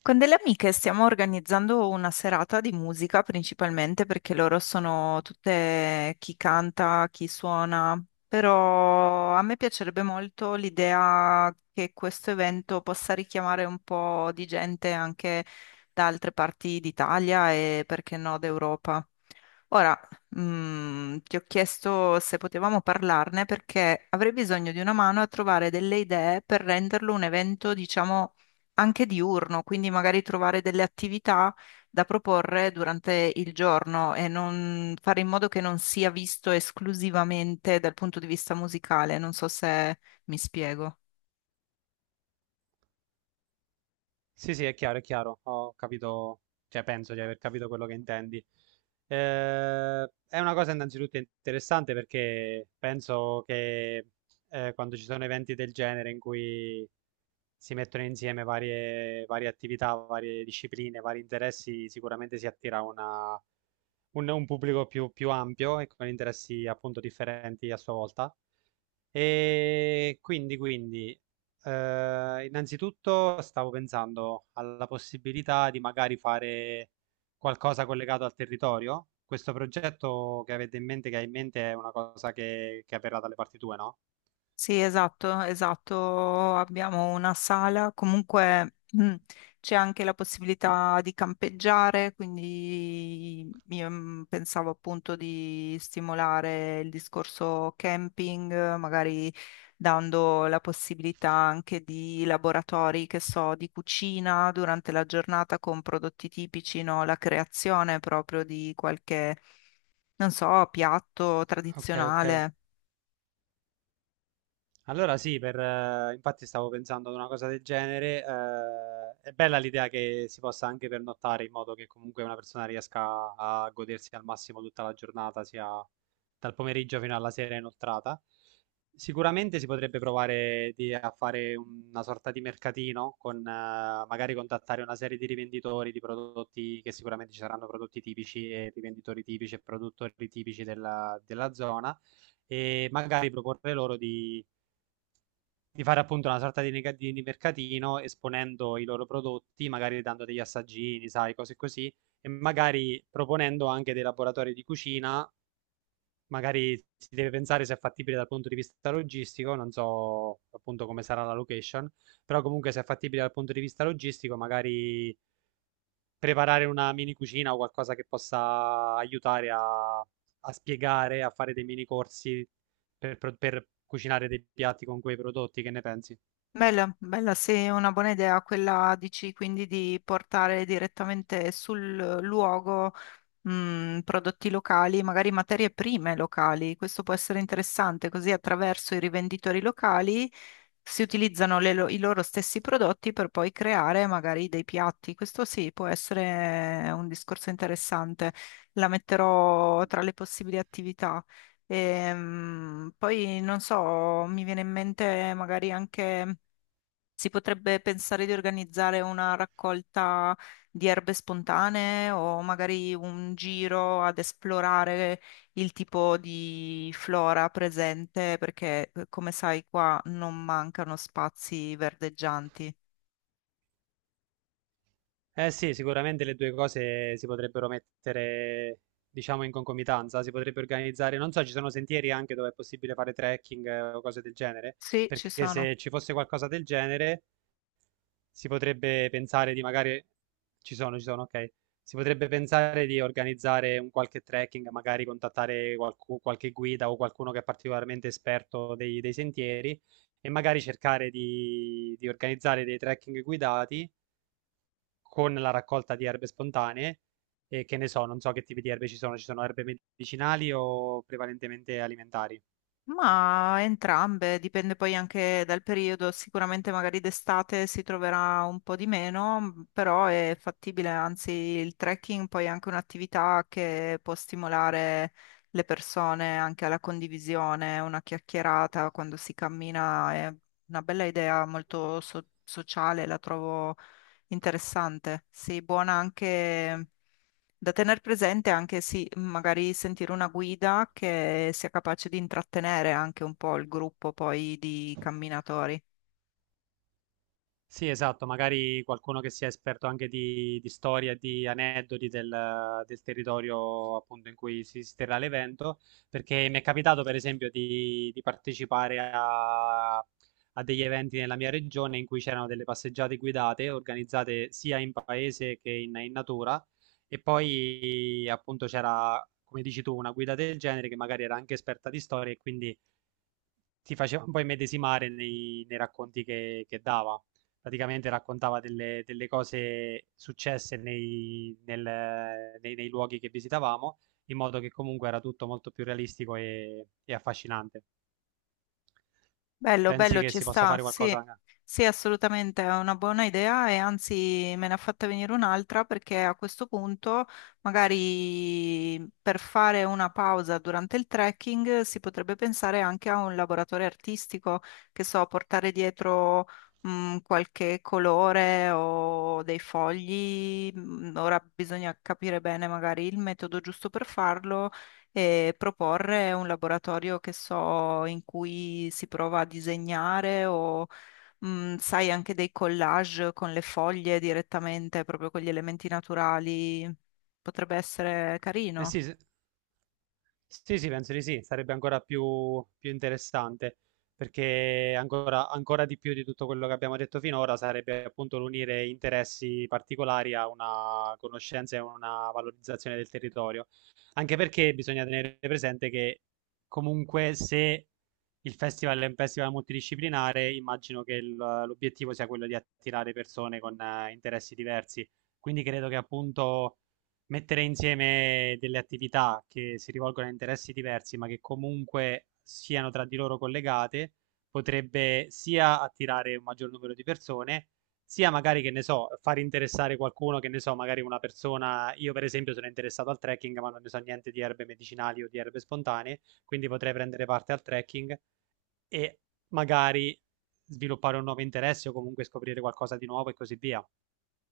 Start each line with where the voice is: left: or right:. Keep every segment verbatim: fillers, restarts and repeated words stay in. left: Con delle amiche stiamo organizzando una serata di musica principalmente perché loro sono tutte chi canta, chi suona, però a me piacerebbe molto l'idea che questo evento possa richiamare un po' di gente anche da altre parti d'Italia e perché no d'Europa. Ora, mm, ti ho chiesto se potevamo parlarne perché avrei bisogno di una mano a trovare delle idee per renderlo un evento, diciamo, anche diurno, quindi magari trovare delle attività da proporre durante il giorno e non fare in modo che non sia visto esclusivamente dal punto di vista musicale. Non so se mi spiego.
right: Sì, sì, è chiaro, è chiaro. Ho capito, cioè penso di aver capito quello che intendi. Eh, è una cosa innanzitutto interessante perché penso che eh, quando ci sono eventi del genere in cui si mettono insieme varie, varie attività, varie discipline, vari interessi, sicuramente si attira una- un, un pubblico più, più ampio e con interessi appunto differenti a sua volta. E quindi, quindi, eh, innanzitutto stavo pensando alla possibilità di magari fare qualcosa collegato al territorio. Questo progetto che avete in mente, che hai in mente, è una cosa che, che avverrà dalle parti tue, no?
left: Sì, esatto, esatto. Abbiamo una sala, comunque mm, c'è anche la possibilità di campeggiare, quindi io mm, pensavo appunto di stimolare il discorso camping, magari dando la possibilità anche di laboratori, che so, di cucina durante la giornata con prodotti tipici, no? La creazione proprio di qualche, non so, piatto
right: Ok, ok.
left: tradizionale.
right: Allora sì, per, eh, infatti stavo pensando ad una cosa del genere. Eh, è bella l'idea che si possa anche pernottare in modo che comunque una persona riesca a godersi al massimo tutta la giornata, sia dal pomeriggio fino alla sera inoltrata. Sicuramente si potrebbe provare di- a fare una sorta di mercatino con eh, magari contattare una serie di rivenditori di prodotti che sicuramente ci saranno prodotti tipici e rivenditori tipici e produttori tipici della della zona e magari proporre loro di di fare appunto una sorta di, nega- di di mercatino esponendo i loro prodotti, magari dando degli assaggini, sai, cose così, e magari proponendo anche dei laboratori di cucina, magari si deve pensare se è fattibile dal punto di vista logistico, non so appunto come sarà la location, però comunque se è fattibile dal punto di vista logistico, magari preparare una mini cucina o qualcosa che possa aiutare a, a spiegare, a fare dei mini corsi per, pro- per cucinare dei piatti con quei prodotti, che ne pensi?
left: Bella, bella, sì, è una buona idea quella, dici, quindi di portare direttamente sul luogo, mh, prodotti locali, magari materie prime locali. Questo può essere interessante, così attraverso i rivenditori locali si utilizzano le lo- i loro stessi prodotti per poi creare magari dei piatti. Questo sì, può essere un discorso interessante. La metterò tra le possibili attività. Ehm, poi non so, mi viene in mente magari anche si potrebbe pensare di organizzare una raccolta di erbe spontanee o magari un giro ad esplorare il tipo di flora presente, perché eh, come sai qua non mancano spazi verdeggianti.
right: Eh sì, sicuramente le due cose si potrebbero mettere, diciamo, in concomitanza, si potrebbe organizzare, non so, ci sono sentieri anche dove è possibile fare trekking eh, o cose del genere,
left: Sì, ci
right: perché
left: sono.
right: se ci fosse qualcosa del genere si potrebbe pensare di magari, ci sono, ci sono, ok, si potrebbe pensare di organizzare un qualche trekking, magari contattare qualcu- qualche guida o qualcuno che è particolarmente esperto dei, dei sentieri e magari cercare di di organizzare dei trekking guidati con la raccolta di erbe spontanee e che ne so, non so che tipi di erbe ci sono, ci sono erbe medicinali o prevalentemente alimentari?
left: Ma entrambe, dipende poi anche dal periodo, sicuramente magari d'estate si troverà un po' di meno, però è fattibile, anzi il trekking poi è anche un'attività che può stimolare le persone anche alla condivisione, una chiacchierata quando si cammina, è una bella idea molto so- sociale, la trovo interessante, sì, buona anche da tener presente, anche sì, magari sentire una guida che sia capace di intrattenere anche un po' il gruppo poi di camminatori.
right: Sì, esatto, magari qualcuno che sia esperto anche di, di storia e di aneddoti del, del territorio appunto in cui si, si terrà l'evento, perché mi è capitato per esempio di, di partecipare a, a degli eventi nella mia regione in cui c'erano delle passeggiate guidate organizzate sia in paese che in, in natura e poi appunto c'era, come dici tu, una guida del genere che magari era anche esperta di storia e quindi ti faceva un po' immedesimare nei, nei racconti che, che dava. Praticamente raccontava delle, delle cose successe nei, nel- nei- nei luoghi che visitavamo, in modo che comunque era tutto molto più realistico e, e affascinante.
left: Bello,
right: Pensi
left: bello,
right: che
left: ci
right: si possa
left: sta,
right: fare
left: sì,
right: qualcosa?
left: sì, assolutamente, è una buona idea e anzi me ne ha fatta venire un'altra perché a questo punto magari per fare una pausa durante il trekking si potrebbe pensare anche a un laboratorio artistico, che so, portare dietro mh, qualche colore o dei fogli, mh, ora bisogna capire bene magari il metodo giusto per farlo e proporre un laboratorio che so in cui si prova a disegnare o mh, sai anche dei collage con le foglie direttamente, proprio con gli elementi naturali. Potrebbe essere
right: Eh
left: carino.
right: sì, se- Sì, sì, penso di sì, sarebbe ancora più, più interessante, perché ancora, ancora di più di tutto quello che abbiamo detto finora sarebbe appunto l'unire interessi particolari a una conoscenza e una valorizzazione del territorio, anche perché bisogna tenere presente che comunque se il festival è un festival multidisciplinare, immagino che il- l'obiettivo sia quello di attirare persone con eh, interessi diversi, quindi credo che appunto mettere insieme delle attività che si rivolgono a interessi diversi, ma che comunque siano tra di loro collegate, potrebbe sia attirare un maggior numero di persone, sia magari, che ne so, far interessare qualcuno, che ne so, magari una persona, io per esempio sono interessato al trekking, ma non ne so niente di erbe medicinali o di erbe spontanee, quindi potrei prendere parte al trekking e magari sviluppare un nuovo interesse o comunque scoprire qualcosa di nuovo e così via.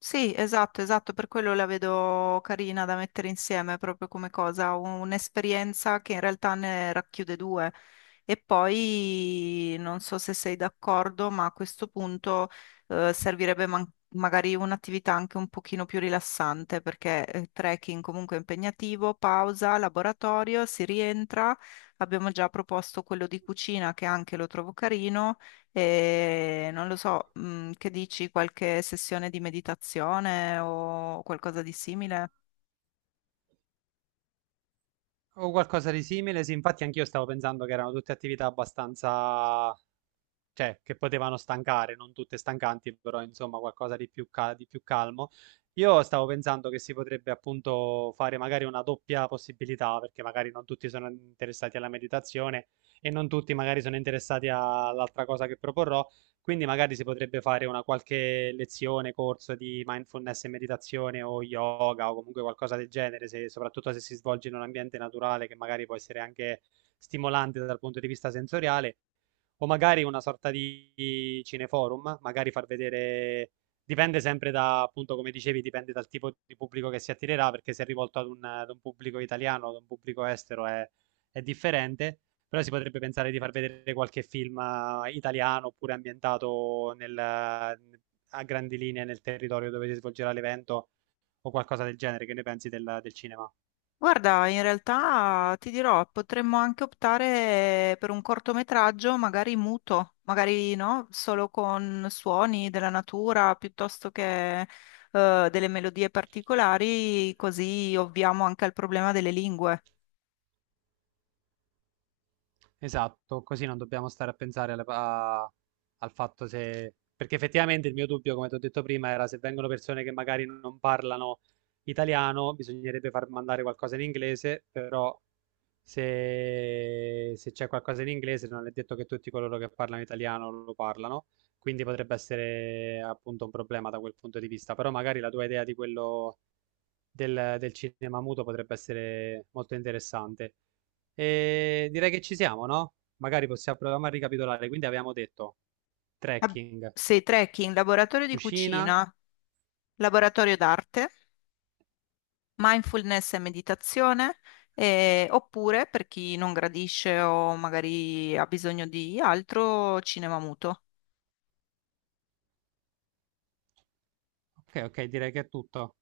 left: Sì, esatto, esatto, per quello la vedo carina da mettere insieme proprio come cosa, un'esperienza che in realtà ne racchiude due. E poi non so se sei d'accordo, ma a questo punto eh, servirebbe man- magari un'attività anche un pochino più rilassante, perché eh, trekking comunque è impegnativo, pausa, laboratorio, si rientra. Abbiamo già proposto quello di cucina che anche lo trovo carino. E non lo so, mm, che dici, qualche sessione di meditazione o qualcosa di simile?
right: O qualcosa di simile, sì, infatti anch'io stavo pensando che erano tutte attività abbastanza cioè che potevano stancare, non tutte stancanti, però insomma qualcosa di più, ca- di più calmo. Io stavo pensando che si potrebbe appunto fare magari una doppia possibilità, perché magari non tutti sono interessati alla meditazione e non tutti magari sono interessati a- all'altra cosa che proporrò, quindi magari si potrebbe fare una qualche lezione, corso di mindfulness e meditazione o yoga o comunque qualcosa del genere, se- soprattutto se si svolge in un ambiente naturale che magari può essere anche stimolante dal punto di vista sensoriale o magari una sorta di cineforum, magari far vedere, dipende sempre da, appunto, come dicevi, dipende dal tipo di pubblico che si attirerà, perché se è rivolto ad un, ad un pubblico italiano, ad un pubblico estero è, è differente, però si potrebbe pensare di far vedere qualche film eh, italiano oppure ambientato nel, a grandi linee nel territorio dove si svolgerà l'evento o qualcosa del genere, che ne pensi del, del cinema?
left: Guarda, in realtà ti dirò, potremmo anche optare per un cortometraggio, magari muto, magari no, solo con suoni della natura piuttosto che eh, delle melodie particolari, così ovviamo anche al problema delle lingue.
right: Esatto, così non dobbiamo stare a pensare alle- a- al fatto se... Perché effettivamente il mio dubbio, come ti ho detto prima, era se vengono persone che magari non parlano italiano, bisognerebbe far mandare qualcosa in inglese, però se, se c'è qualcosa in inglese non è detto che tutti coloro che parlano italiano lo parlano, quindi potrebbe essere appunto un problema da quel punto di vista, però magari la tua idea di quello del del cinema muto potrebbe essere molto interessante. E direi che ci siamo, no? Magari possiamo provare a ricapitolare. Quindi avevamo detto
left: Ab-
right: trekking,
left: Sei trekking, laboratorio di
right: cucina.
left: cucina, laboratorio d'arte. Mindfulness e meditazione, eh, oppure per chi non gradisce o magari ha bisogno di altro, cinema muto.
right: Ok, ok, direi che è tutto.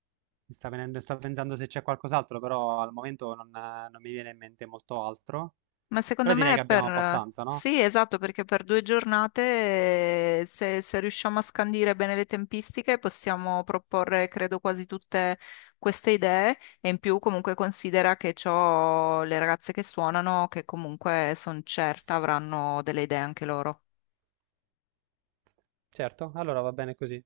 right: Mi sta venendo, sto pensando se c'è qualcos'altro, però al momento non, eh, non mi viene in mente molto altro.
left: Ma
right: Però
left: secondo
right: direi
left: me è
right: che abbiamo
left: per...
right: abbastanza, no?
left: Sì, esatto, perché per due giornate, eh, se, se riusciamo a scandire bene le tempistiche, possiamo proporre, credo, quasi tutte queste idee e in più comunque considera che c'ho le ragazze che suonano, che comunque sono certa avranno delle idee anche loro.
right: Certo, allora va bene così.